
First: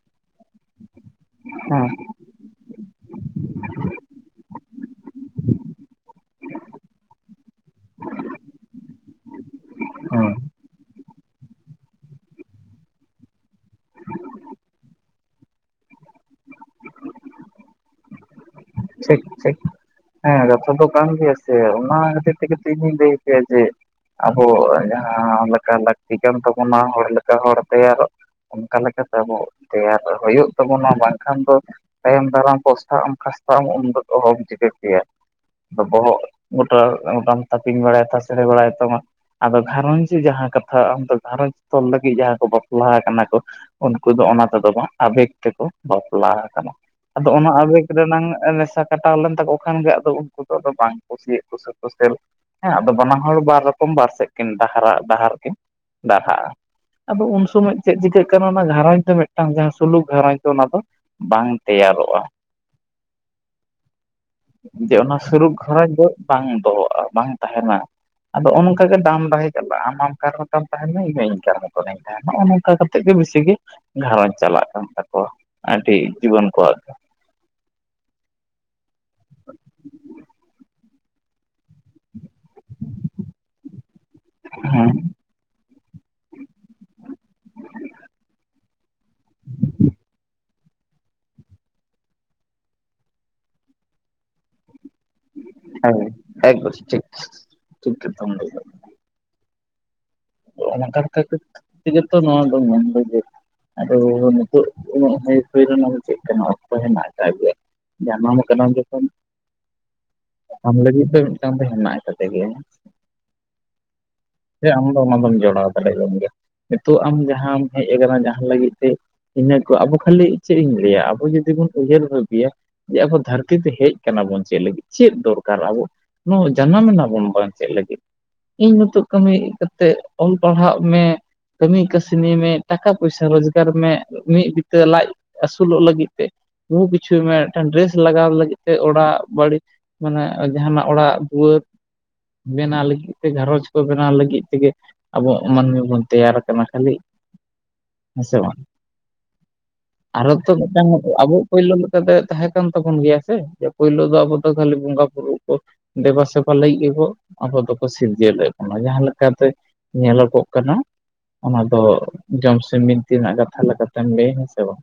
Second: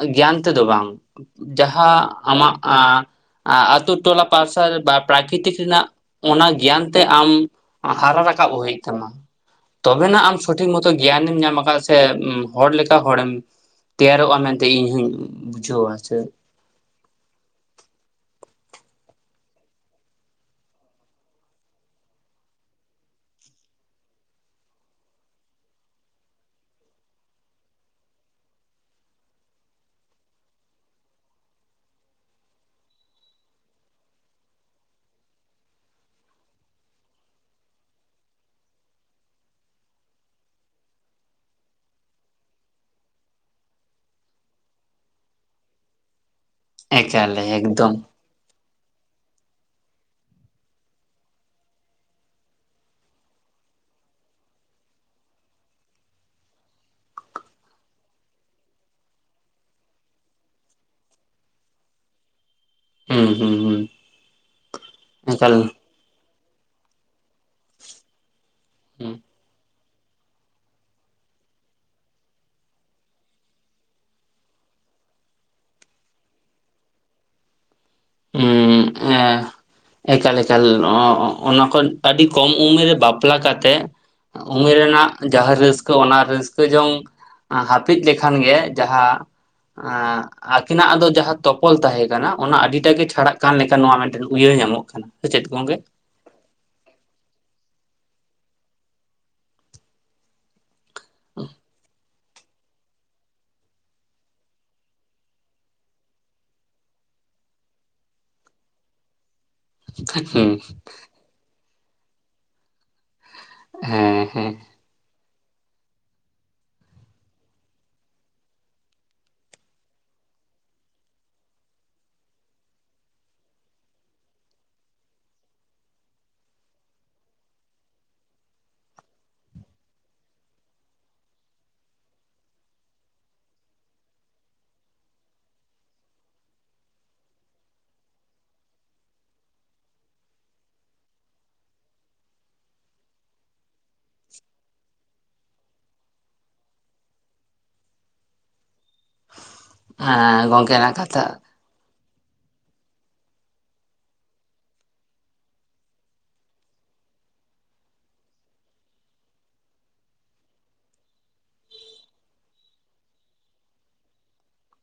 ᱮᱸᱜ ᱜᱮᱭᱟᱱ ᱛᱮᱫᱚ ᱵᱟᱝ ᱦᱩᱸ ᱡᱟᱦᱟᱸ ᱟᱢᱟᱜ ᱮᱸᱻ ᱮᱸᱻ ᱟᱛᱳ ᱴᱚᱞᱟ ᱯᱟᱨᱥᱟ ᱨᱮ ᱵᱟ ᱯᱨᱟᱠᱨᱤᱛᱤᱠ ᱨᱮᱱᱟᱜ ᱚᱱᱟ ᱜᱮᱭᱟᱱ ᱛᱮ ᱟᱢ ᱦᱟᱨᱟ ᱨᱟᱠᱟᱵ ᱦᱩᱭᱩᱜ ᱛᱟᱢᱟ ᱛᱚᱵᱮᱱᱟ ᱦᱩᱸ ᱟᱢ ᱥᱚᱴᱷᱤᱠ ᱢᱚᱛᱚ ᱜᱮᱭᱟᱱᱮᱢ ᱧᱟᱢᱟᱠᱟᱫ ᱥᱮ ᱦᱚᱲ ᱞᱮᱠᱟ ᱦᱚᱲᱮᱢ ᱛᱮᱭᱟᱨᱚᱜᱼᱟ ᱢᱮᱱᱛᱮ ᱤᱧ ᱦᱚᱸᱧ ᱵᱩᱡᱷᱟᱹᱣᱟ ᱥᱮ ᱴᱷᱤᱠ ᱴᱷᱤᱠ ᱦᱮᱸ ᱠᱟᱛᱷᱟ ᱫᱚ ᱠᱟᱱ ᱜᱮᱭᱟ ᱥᱮ ᱚᱱᱟ ᱠᱷᱟᱹᱛᱤᱨ ᱛᱮᱜᱮ ᱛᱚ ᱤᱧ ᱦᱚᱧ ᱞᱟᱹᱭ ᱟᱯᱮᱭᱟ ᱡᱮ ᱟᱵᱚ ᱡᱟᱦᱟᱸ ᱞᱮᱠᱟ ᱞᱟᱹᱠᱛᱤ ᱠᱟᱱ ᱛᱟᱵᱚᱱᱟ ᱦᱚᱲ ᱞᱮᱠᱟ ᱦᱚᱲ ᱛᱮᱭᱟᱨᱚᱜ ᱚᱱᱠᱟ ᱞᱮᱠᱟᱛᱮ ᱟᱵᱚ ᱛᱮᱭᱟᱨ ᱦᱩᱭᱩᱜ ᱛᱟᱵᱚᱱᱟ ᱵᱟᱝᱠᱷᱟᱱ ᱫᱚ ᱛᱟᱭᱚᱢ ᱫᱟᱨᱟᱢ ᱯᱚᱥᱛᱟᱜ ᱟᱢ ᱠᱷᱥᱛᱟᱜ ᱟᱢ ᱩᱱ ᱫᱚ ᱚᱦᱚᱢ ᱪᱤᱠᱟᱹ ᱠᱮᱭᱟ ᱵᱚᱦᱚᱜ ᱜᱚᱴᱟ ᱚᱝᱠᱟᱢ ᱛᱟᱯᱤᱧ ᱵᱟᱲᱟᱭ ᱛᱟᱥᱮᱨ ᱵᱟᱲᱟᱭ ᱛᱟᱢᱟ ᱟᱫᱚ ᱜᱷᱟᱨᱚᱸᱧᱽ ᱡᱟᱦᱟᱸ ᱠᱟᱛᱷᱟ ᱟᱢᱫᱚ ᱜᱷᱟᱨᱚᱸᱧᱽ ᱛᱚᱞ ᱞᱟᱹᱜᱤᱫ ᱡᱟᱦᱟᱸ ᱠᱚ ᱵᱟᱯᱞᱟ ᱠᱟᱱᱟ ᱠᱚ ᱩᱱᱠᱩ ᱫᱚ ᱚᱱᱟ ᱛᱮᱫᱚ ᱵᱟᱝ ᱟᱵᱮᱜᱽ ᱛᱮᱠᱚ ᱵᱟᱯᱞᱟ ᱟᱠᱟᱱᱟ ᱟᱫᱚ ᱮᱠᱟᱞ ᱚᱱᱟ ᱟᱵᱮᱜᱽ ᱮᱠᱫᱚᱢ ᱨᱮᱱᱟᱝ ᱱᱮᱥᱟ ᱠᱟᱴᱟᱣ ᱞᱮᱱ ᱛᱟᱠᱚ ᱠᱷᱟᱱ ᱜᱮ ᱟᱫᱚ ᱩᱱᱠᱩ ᱫᱚ ᱟᱫᱚ ᱵᱟᱝ ᱠᱩᱥᱤ, ᱠᱩᱥᱤ ᱠᱩᱥᱟᱹᱞ ᱦᱮᱸ ᱟᱫᱚ ᱵᱟᱱᱟ ᱦᱚᱲ ᱵᱟᱨ ᱨᱚᱠᱚᱢ ᱵᱟᱨ ᱥᱮᱫ ᱠᱤᱱ ᱰᱟᱦᱨᱟ ᱰᱟᱦᱟᱨ ᱠᱤᱱ ᱰᱟᱨᱦᱟᱜᱼᱟ ᱟᱫᱚ ᱩᱱ ᱥᱚᱢᱚᱭ ᱪᱮᱫ ᱪᱤᱠᱟᱹᱜ ᱠᱟᱱᱟ ᱚᱱᱟ ᱜᱷᱟᱨᱚᱸᱡᱽ ᱫᱚ ᱢᱤᱫᱴᱟᱝ ᱡᱟᱦᱟᱸ ᱥᱩᱞᱩᱠ ᱜᱷᱟᱨᱚᱸᱡᱽ ᱫᱚ ᱚᱱᱟ ᱫᱚ ᱵᱟᱝ ᱛᱮᱭᱟᱨᱚᱜᱼᱟ ᱦᱩᱸ ᱦᱩᱸ ᱦᱩᱸ ᱡᱮ ᱚᱱᱟ ᱥᱩᱞᱩᱠ ᱮᱠᱟᱞ ᱜᱷᱟᱨᱚᱸᱡᱽ ᱫᱚ ᱵᱟᱝ ᱫᱚᱦᱚᱜᱼᱟ ᱵᱟᱝ ᱛᱟᱦᱮᱱᱟ ᱟᱫᱚ ᱚᱱ-ᱚᱝᱟᱜ ᱜᱮ ᱦᱩᱸ ᱰᱟᱢ ᱰᱟᱦᱮ ᱟᱱᱟᱴ ᱠᱟᱨᱚ ᱟᱢ ᱛᱟᱦᱮᱱ ᱢᱮ, ᱤᱧ ᱦᱚᱸ [unintelligible] ᱛᱟᱦᱮᱱᱟ ᱱᱚᱜᱼᱚ ᱱᱚᱝᱠᱟ ᱠᱟ ᱠᱟᱛᱮᱜ ᱜᱮ ᱵᱤᱥᱤ ᱜᱮ ᱜᱷᱟᱨᱚᱸᱡᱽ ᱪᱟᱞᱟᱜ ᱠᱟᱱ ᱛᱟᱠᱚᱣᱟ ᱟᱹᱰᱤ ᱡᱩᱣᱟᱱ ᱠᱚᱣᱟᱜ ᱫᱚ ᱩᱸ ᱮᱸ ᱮᱠᱟᱞ ᱮᱠᱟᱞ ᱚᱱᱟᱠᱚ ᱟᱹᱰᱤ ᱠᱚᱢ ᱩᱢᱮᱹᱨ ᱨᱮ ᱵᱟᱯᱞᱟ ᱠᱟᱛᱮᱫ ᱩᱢᱮᱨ ᱦᱮᱸ ᱨᱮᱱᱟᱜ ᱡᱟᱦᱟᱸ ᱨᱟᱹᱥᱠᱟᱹ ᱚᱱᱟ ᱨᱟᱹᱥᱠᱟᱹ ᱡᱚᱝ ᱦᱟᱹᱯᱤᱫ ᱞᱮᱠᱷᱟᱱ ᱜᱮ ᱡᱟᱦᱟᱸ ᱟᱸᱻ ᱟᱠᱤᱱᱟᱜ ᱟᱫᱚ ᱡᱟᱦᱟᱸ ᱛᱚᱯᱚᱞ ᱛᱟᱦᱮᱸ ᱠᱟᱱᱟ ᱚᱱᱟ ᱟᱹᱰᱤᱴᱟ ᱜᱮ ᱪᱷᱟᱲᱟᱜ ᱠᱟᱱ ᱞᱮᱠᱟ ᱱᱚᱣᱟ ᱢᱤᱫᱴᱮᱱ ᱩᱭᱦᱟᱹᱨ ᱧᱟᱢᱚᱜ ᱠᱟᱱᱟ ᱥᱮ ᱪᱮᱫ ᱜᱚᱝᱠᱮ ᱦᱮᱸ [unintelligible] ᱴᱷᱤᱠ ᱠᱟᱛᱷᱟᱢ ᱞᱟᱹᱭ ᱟᱠᱟᱫᱟ ᱛᱚ, ᱚᱱᱟ ᱠᱟᱨ ᱠᱷᱟᱛᱤᱨ ᱛᱮᱜᱮ ᱛᱚ ᱱᱚᱣᱟ ᱫᱚ ᱢᱮᱱᱫᱟ ᱡᱮ ᱟᱫᱚ ᱱᱤᱛᱚᱜ ᱩᱱᱟᱜ ᱦᱟᱹᱭ ᱯᱷᱟᱹᱭ ᱨᱮᱱᱟᱜ ᱫᱚ ᱪᱮᱫ ᱠᱟᱱᱟ ᱚᱠᱛᱚ ᱦᱮᱱᱟᱜ ᱠᱟᱜ ᱜᱮᱭᱟ ᱡᱟᱱᱟᱢ ᱟᱠᱟᱱᱟᱢ ᱡᱚᱠᱷᱚᱱ ᱦᱩᱸ ᱟᱢ ᱞᱟᱹᱜᱤᱫ ᱫᱚ ᱢᱤᱫᱴᱟᱱ ᱫᱚ ᱦᱮᱱᱟᱜ ᱠᱟᱫᱮ ᱜᱮᱭᱟ ᱦᱮᱸ ᱦᱮᱸ ᱥᱮ ᱟᱢ ᱫᱚ ᱚᱱᱟ ᱫᱚᱢ ᱡᱚᱲᱟᱣ ᱫᱟᱲᱮᱭᱟᱜᱼᱟᱢ ᱜᱮᱭᱟ ᱱᱤᱛᱚᱜ ᱟᱢ ᱡᱟᱦᱟᱸᱢ ᱦᱮᱡ ᱟᱠᱟᱱᱟ ᱡᱟᱦᱟᱸ ᱞᱟᱹᱜᱤᱫ ᱛᱮ ᱤᱱᱟᱹ ᱠᱚ ᱟᱵᱚ ᱠᱷᱟᱹᱞᱤ ᱪᱮᱫ ᱤᱧ ᱞᱟᱹᱭᱟ ᱟᱵᱚ ᱡᱩᱫᱤ ᱵᱚᱱ ᱩᱭᱦᱟᱹᱨ ᱵᱷᱟᱵᱤᱭᱟ ᱡᱮ ᱟᱵᱚ ᱫᱷᱟᱹᱨᱛᱤ ᱛᱮ ᱦᱮᱡ ᱠᱟᱱᱟᱵᱚᱱ ᱪᱮᱫ ᱞᱟᱹᱜᱤᱫ ᱪᱮᱫ ᱫᱚᱨᱠᱟᱨ ᱟᱵᱚ ᱱᱚ ᱡᱟᱱᱟᱢᱮᱱᱟᱵᱚᱱ ᱵᱟᱝ ᱪᱮᱜ ᱞᱟᱹᱜᱤᱫ ᱤᱧ ᱱᱤᱛᱚᱜ ᱠᱟᱹᱢᱤ ᱛᱮᱜ ᱚᱞ ᱯᱟᱲᱦᱟᱜ ᱢᱮ᱾ ᱠᱟᱹᱢᱤ ᱠᱟᱹᱥᱱᱤ ᱢᱮ ᱴᱟᱠᱟ ᱯᱚᱭᱥᱟ ᱨᱚᱡᱽᱜᱟᱨ ᱢᱮ ᱢᱤᱜ ᱵᱤᱛᱟᱹ ᱞᱟᱡ ᱟᱹᱥᱩᱞᱚᱜ ᱞᱟᱹᱜᱤᱫ ᱛᱮ ᱵᱩᱦᱩ ᱠᱤᱪᱷᱩᱭ ᱢᱮ ᱢᱤᱫᱴᱟᱱ ᱰᱨᱮᱥ ᱞᱟᱜᱟᱣ ᱞᱟᱹᱜᱤᱫ ᱛᱮ ᱚᱲᱟᱜ ᱵᱟᱹᱲᱤᱡ ᱢᱟᱱᱮ ᱡᱟᱦᱟᱱᱟᱜ ᱚᱲᱟᱜ ᱫᱩᱣᱟᱹᱨ ᱵᱮᱱᱟᱣ ᱞᱟᱹᱜᱤᱫ ᱛᱮ ᱜᱷᱟᱨᱚᱧᱡᱽ ᱠᱚ ᱵᱮᱱᱟᱣ ᱞᱟᱹᱜᱤᱫ ᱛᱮᱜᱮ ᱟᱵᱚ ᱢᱟᱹᱱᱢᱤ ᱵᱚᱱ ᱛᱮᱭᱟᱨ ᱠᱟᱱᱟ ᱠᱷᱟᱹᱞᱤ ᱦᱮᱸᱥᱮ ᱵᱟᱝ? ᱟᱨᱚ ᱛᱚ ᱢᱤᱫᱴᱟᱝ ᱜᱚᱝᱠᱮᱱᱟᱜ ᱟᱵᱚ ᱠᱟᱛᱷᱟ ᱯᱳᱭᱞᱳ ᱞᱮᱠᱟᱛᱮ ᱛᱟᱦᱮᱸ ᱠᱟᱱ ᱛᱟᱵᱚᱱ ᱜᱮᱭᱟ ᱥᱮ ᱯᱳᱞᱳ ᱫᱚ ᱟᱵᱚ ᱫᱚ ᱠᱷᱟᱹᱞᱤ ᱵᱚᱸᱜᱟ ᱵᱩᱨᱩ ᱠᱚ ᱫᱮᱵᱟ ᱥᱮᱵᱟ ᱞᱟᱹᱜᱤᱜ ᱜᱮᱠᱚ ᱟᱵᱚ ᱫᱚᱠᱚ ᱥᱤᱨᱡᱟᱹᱣ ᱞᱮᱫ ᱵᱚᱱᱟ ᱡᱟᱦᱟ ᱠᱟᱛᱮ ᱧᱮᱞᱚᱜᱚᱜ ᱠᱟᱱᱟ᱾ ᱚᱱᱟ ᱫᱚ ᱡᱚᱢᱥᱤᱢ ᱵᱤᱱᱛᱤ ᱨᱮᱱᱟᱜ ᱠᱟᱛᱷᱟ ᱞᱮᱠᱟᱛᱮᱢ ᱞᱟᱹᱭ ᱦᱮᱸ ᱥᱮ ᱵᱟᱝ?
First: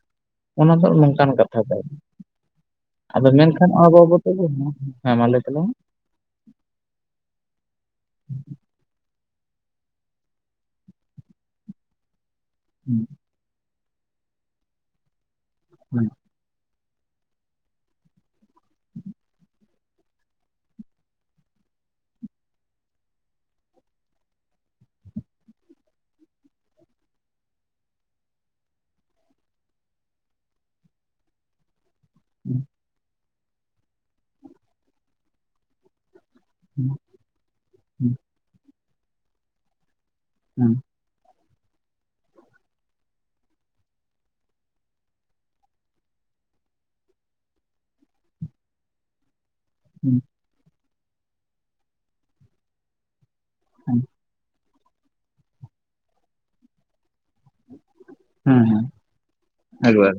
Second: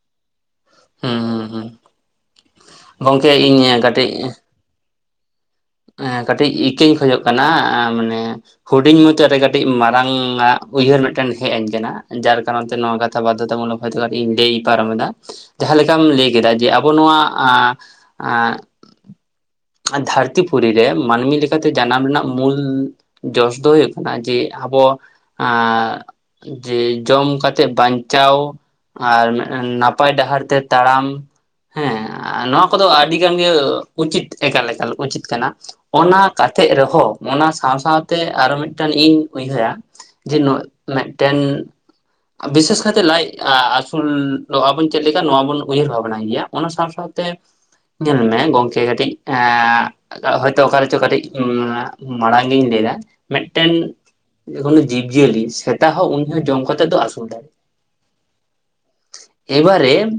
ᱚᱱᱟ ᱫᱚ ᱦᱩᱸ ᱱᱚᱝᱠᱟᱱ ᱦᱩᱸ ᱠᱟᱛᱷᱟ ᱦᱩᱸ ᱛᱟᱭ ᱜᱚᱝᱠᱮ ᱟᱫᱚ ᱢᱮᱱᱠᱷᱟᱱ ᱤᱧ ᱚᱱᱟ ᱵᱟᱵᱚᱫ [unintelligible] ᱦᱮᱸ ᱞᱟᱹᱭ ᱛᱟᱞᱟᱝ ᱢᱮ᱾ ᱮᱸ ᱠᱟᱹᱴᱤᱡ ᱤᱠᱟᱹᱧ ᱠᱷᱚᱡᱚᱜ ᱠᱟᱱᱟ ᱢᱟᱱᱮ ᱦᱩᱰᱤᱧ ᱢᱩᱪᱟᱹ ᱨᱮ ᱠᱟᱹᱴᱤᱡ ᱢᱟᱨᱟᱝ ᱟᱜ ᱩᱭᱦᱟᱹᱨ ᱢᱤᱫᱴᱮᱱ ᱦᱮᱡ ᱟᱹᱧ ᱠᱟᱱᱟ᱾ ᱡᱟᱨ ᱠᱟᱨᱚᱱ ᱛᱮ ᱢᱮ ᱱᱚᱣᱟ ᱠᱟᱛᱷᱟ ᱵᱟᱫᱽᱫᱷᱚᱛᱟ ᱢᱩᱞᱚᱠ ᱦᱚᱭᱛᱚ ᱠᱟᱴᱤᱡ ᱤᱧ ᱞᱟᱹᱭ ᱯᱟᱨᱚᱢᱮᱫᱟ ᱡᱟᱦᱟᱸᱮᱢ ᱦᱮᱸ ᱞᱟᱹᱭ ᱠᱮᱫᱟ ᱡᱮ ᱟᱵ ᱵᱚ ᱱᱚᱣᱟ ᱟᱸ ᱟᱸ ᱫᱷᱟᱹᱨᱛᱤ ᱯᱩᱨᱤ ᱨᱮ ᱢᱟᱹᱱᱢᱤ ᱞᱮᱠᱟᱛᱮ ᱡᱟᱱᱟᱢ ᱨᱮᱱᱟᱜ ᱢᱩᱞ ᱡᱚᱥ ᱫᱚ ᱦᱩᱭᱩᱜ ᱠᱟᱱᱟ ᱡᱮ ᱟᱵᱚ ᱟᱸ ᱡᱮ ᱡᱚᱢ ᱠᱟᱛᱮᱜ ᱵᱟᱧᱪᱟᱣ ᱟᱨ ᱢᱮᱜ ᱮ ᱱᱟᱯᱟᱭ ᱰᱟᱦᱟᱨ ᱛᱮ ᱛᱟᱲᱟᱢ ᱦᱮᱸ ᱱᱚᱣᱟ ᱠᱚᱫᱚ ᱟᱹᱰᱤ ᱜᱟᱱ ᱜᱮ ᱩᱪᱤᱛ ᱮᱠᱟᱞ ᱮᱠᱟᱞ ᱩᱪᱤᱛ ᱠᱟᱱᱟ᱾ ᱚᱱᱟ ᱠᱟᱛᱮᱜ ᱨᱮᱦᱚᱸ ᱚᱱᱟ ᱥᱟᱶ ᱥᱟᱶᱛᱮ ᱟᱨᱚ ᱢᱤᱫᱴᱟᱱ ᱤᱧ ᱩᱭᱦᱟᱹᱨᱟ᱾ ᱡᱮ ᱱᱳᱟ ᱦᱮᱸ ᱢᱤᱫᱴᱮᱱ ᱵᱤᱥᱮᱥ ᱠᱟᱭᱛᱮ ᱞᱟᱡ ᱟᱹᱥᱩᱞ ᱟᱵᱚᱱ ᱪᱮᱫ ᱞᱮᱠᱟ ᱱᱚᱣᱟ ᱵᱚᱱ ᱩᱭᱦᱟᱹᱨ ᱵᱷᱟᱵᱱᱟ ᱜᱮᱭᱟ ᱚᱱᱟ ᱥᱟᱶ ᱥᱟᱶ ᱛᱮ ᱧᱮᱞ ᱢᱮ ᱜᱚᱝᱠᱮ ᱠᱟᱹᱴᱤᱡ ᱦᱮᱸ ᱮᱸ ᱦᱚᱳᱭᱛᱚ ᱚᱠᱟ ᱨᱮᱪᱚ ᱠᱟᱹᱴᱤᱡ ᱢᱟᱲᱟᱝ ᱜᱤᱧ ᱞᱟᱹᱭᱫᱟ᱾ ᱢᱮᱜᱴᱮᱱ ᱦᱮᱸ ᱩᱱᱤ ᱡᱤᱵᱽᱡᱤᱭᱟᱹᱞᱤ ᱥᱮᱛᱟ ᱦᱚᱸ ᱩᱱᱤ ᱦᱚᱸ ᱡᱚᱢ ᱠᱟᱛᱮᱜ ᱫᱚ ᱟᱹᱥᱩᱞ ᱫᱟᱭ᱾ ᱦᱩᱸ ᱦᱩᱸ ᱮᱠᱵᱟᱨ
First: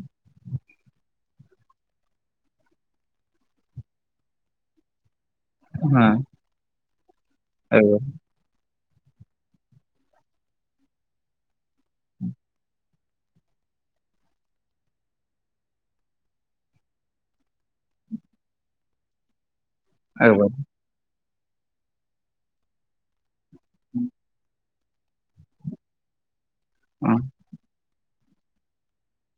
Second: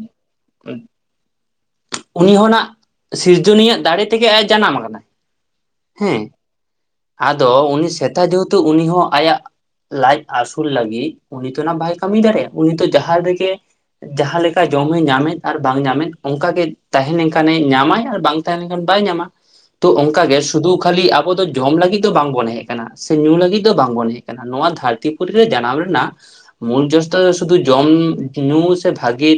ᱩᱱᱤ ᱦᱚᱸᱱᱟᱜ ᱥᱤᱨᱡᱚᱱᱤᱭᱟᱜ ᱫᱟᱲᱮ ᱛᱮᱜᱮ ᱟᱡ ᱡᱟᱱᱟᱢ ᱠᱟᱱᱟ᱾ ᱦᱮᱸ ᱟᱫᱚ ᱩᱱᱤ ᱮᱠᱵᱟᱨᱮ ᱥᱮᱛᱟ ᱡᱮᱦᱮᱛᱩ ᱩᱱᱤ ᱦᱚᱸ ᱟᱭᱟᱜ ᱞᱟᱡ ᱟᱹᱥᱩᱞ ᱞᱟᱹᱜᱤᱫ ᱩᱱᱤ ᱛᱚ ᱱᱟᱜ ᱵᱟᱭ ᱠᱟᱹᱢᱤ ᱫᱟᱲᱮᱜᱼᱟ ᱩᱱᱤ ᱛᱚ ᱡᱟᱦᱟᱸ ᱨᱮᱜᱮ ᱡᱟᱦᱟᱸ ᱞᱮᱠᱟ ᱡᱚᱢᱮ ᱧᱟᱢᱮᱫ ᱟᱨ ᱵᱟᱝ ᱧᱟᱢᱮᱫ ᱚᱱᱠᱟᱜᱮ ᱛᱟᱦᱮᱸ ᱞᱮᱱᱠᱷᱟᱱᱮ ᱧᱟᱢᱟᱭ ᱟᱨ ᱵᱟᱝ ᱛᱟᱦᱮᱸ ᱞᱮᱱᱠᱷᱟᱱ ᱵᱟᱭ ᱧᱟᱢᱟ᱾ ᱛᱚ ᱚᱝᱠᱟ ᱜᱮ ᱮᱠᱵᱟᱨᱮ ᱥᱩᱫᱩ ᱠᱷᱟᱹᱞᱤ ᱟᱵᱚ ᱫᱚ ᱡᱚᱢ ᱞᱟᱹᱜᱤᱫ ᱫᱚ ᱵᱟᱝᱵᱚᱱ ᱦᱮᱡ ᱠᱟᱱᱟ ᱥᱮ ᱧᱩ ᱞᱟᱹᱜᱤᱜ ᱫᱚ ᱵᱟᱝ ᱵᱚᱱ ᱦᱮᱡ ᱟᱠᱟᱱᱟ ᱱᱚᱣᱟ ᱫᱷᱟᱹᱨᱛᱤ ᱯᱩᱨᱤ ᱨᱮ ᱡᱟᱱᱟᱢ ᱨᱮᱱᱟᱜ ᱢᱩᱞ ᱦᱮᱸ ᱡᱚᱥᱚ ᱫᱚ ᱥᱩᱫᱩ ᱡᱚᱢ ᱧᱩ ᱥᱮ ᱵᱷᱟᱜᱮ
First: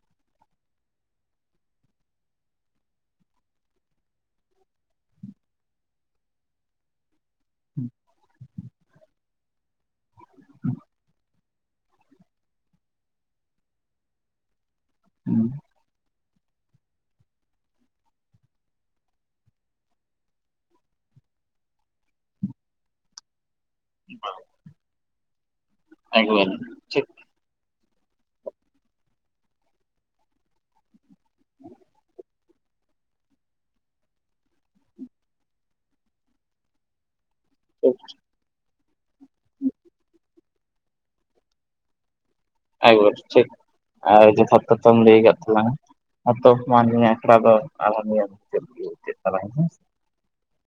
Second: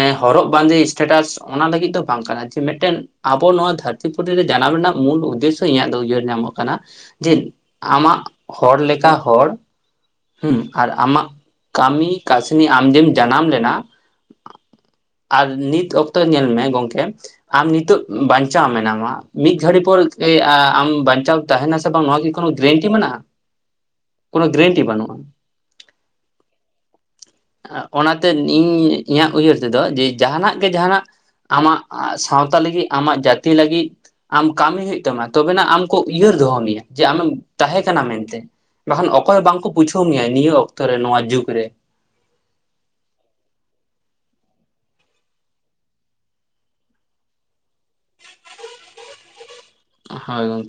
ᱮᱸ ᱦᱚᱨᱚᱜ ᱵᱟᱸᱫᱮ ᱥᱴᱮᱴᱟᱥ ᱚᱱᱟ ᱞᱟᱹᱜᱤᱫ ᱫᱚ ᱵᱟᱝ ᱠᱟᱱᱟ ᱡᱮ ᱢᱮᱜᱴᱮᱱ ᱟᱵᱚ ᱱᱚᱣᱟ ᱫᱷᱟᱹᱨ ᱛᱤ ᱯᱩᱨᱤ ᱨᱮ ᱡᱟᱱᱟᱢ ᱨᱮᱱᱟᱜ ᱢᱩᱞ ᱩᱫᱮᱥᱚ ᱤᱧᱟᱹᱜ ᱫᱚ ᱩᱭᱦᱟᱹᱨ ᱧᱟᱢᱚᱜ ᱠᱟᱱᱟ ᱡᱮ ᱟᱢᱟᱜ ᱦᱚᱲ ᱞᱮᱠᱟ ᱦᱚᱲ ᱦᱩᱸ ᱟᱨ ᱟᱢᱟᱜ ᱠᱟᱹᱢᱤ ᱠᱟᱹᱥᱱᱤ ᱟᱢ ᱡᱮᱢ ᱡᱟᱱᱟᱢ ᱞᱮᱱᱟ ᱟᱨ ᱱᱤᱛ ᱚᱠᱛᱚ ᱨᱮ ᱧᱮᱞ ᱢᱮ ᱜᱚᱝᱠᱮ ᱟᱢ ᱱᱤᱛᱚᱜ ᱵᱟᱧᱪᱟᱣ ᱢᱮᱱᱟᱢᱟ ᱢᱤᱫ ᱜᱷᱟᱹᱲᱤ ᱯᱚᱨ ᱮ ᱟ ᱟᱢ ᱵᱟᱧᱪᱟᱣ ᱛᱟᱦᱮᱱᱟ ᱥᱮ ᱵᱟᱝ ᱱᱚᱣᱟ ᱠᱤ ᱠᱳᱱᱳ ᱜᱮᱨᱮᱱᱴᱤ ᱢᱮᱱᱟᱜᱼᱟ, ᱠᱳᱱᱳ ᱜᱮᱨᱮᱱᱴᱤ ᱵᱟᱹᱱᱩᱜ᱾ ᱮᱠ ᱵᱟᱨ ᱚᱱᱟᱛᱮ ᱤᱧ ᱤᱧᱟᱹᱜ ᱩᱭᱦᱟᱹᱨ ᱛᱮᱫᱚ ᱡᱮ ᱡᱟᱦᱟᱱᱟᱜ ᱜᱮ ᱡᱟᱦᱟᱱᱟᱜ ᱟᱢᱟᱜ ᱥᱟᱶᱛᱟ ᱞᱟᱹᱜᱤᱫᱜ ᱟᱢᱟᱜ ᱡᱟᱹᱛᱤ ᱞᱟᱹᱜᱤᱜ ᱟᱢ ᱠᱟᱹᱢᱤ ᱦᱩᱭᱩᱜ ᱛᱟᱢᱟ ᱛᱚᱵᱮᱱᱟᱜ ᱟᱢ ᱠᱚ ᱩᱭᱦᱟᱹᱨ ᱫᱚᱦᱚ ᱢᱮᱭᱟ ᱡᱮ ᱟᱢᱮᱢ ᱛᱟᱦᱮᱸ ᱴᱷᱤᱠ ᱠᱟᱱᱟ ᱢᱮᱱᱛᱮ ᱵᱟᱠᱷᱟᱱ ᱚᱠᱚᱭ ᱦᱚᱸ ᱵᱟᱝᱠᱚ ᱵᱩᱪᱷᱟᱹᱣ ᱢᱮᱭᱟ ᱱᱤᱭᱟᱹ ᱚᱠᱛᱚ ᱨᱮ ᱱᱚᱣᱟ ᱡᱩᱜᱽ ᱨᱮ᱾ [unintelligible] ᱴᱷᱤᱠ [unintelligible] ᱡᱚᱛᱷᱟᱛ ᱠᱟᱛᱚᱢ ᱞᱟᱹᱭ ᱠᱟᱜ ᱛᱟᱞᱟᱝ ᱟ ᱟᱛᱚ ᱢᱟᱹᱱᱢᱤᱟᱜ ᱟᱠᱷᱲᱟ ᱫᱚ [unintelligible] ᱱᱤᱭᱟ [unintelligible] ᱦᱮᱸ ᱥᱮ [unintelligible]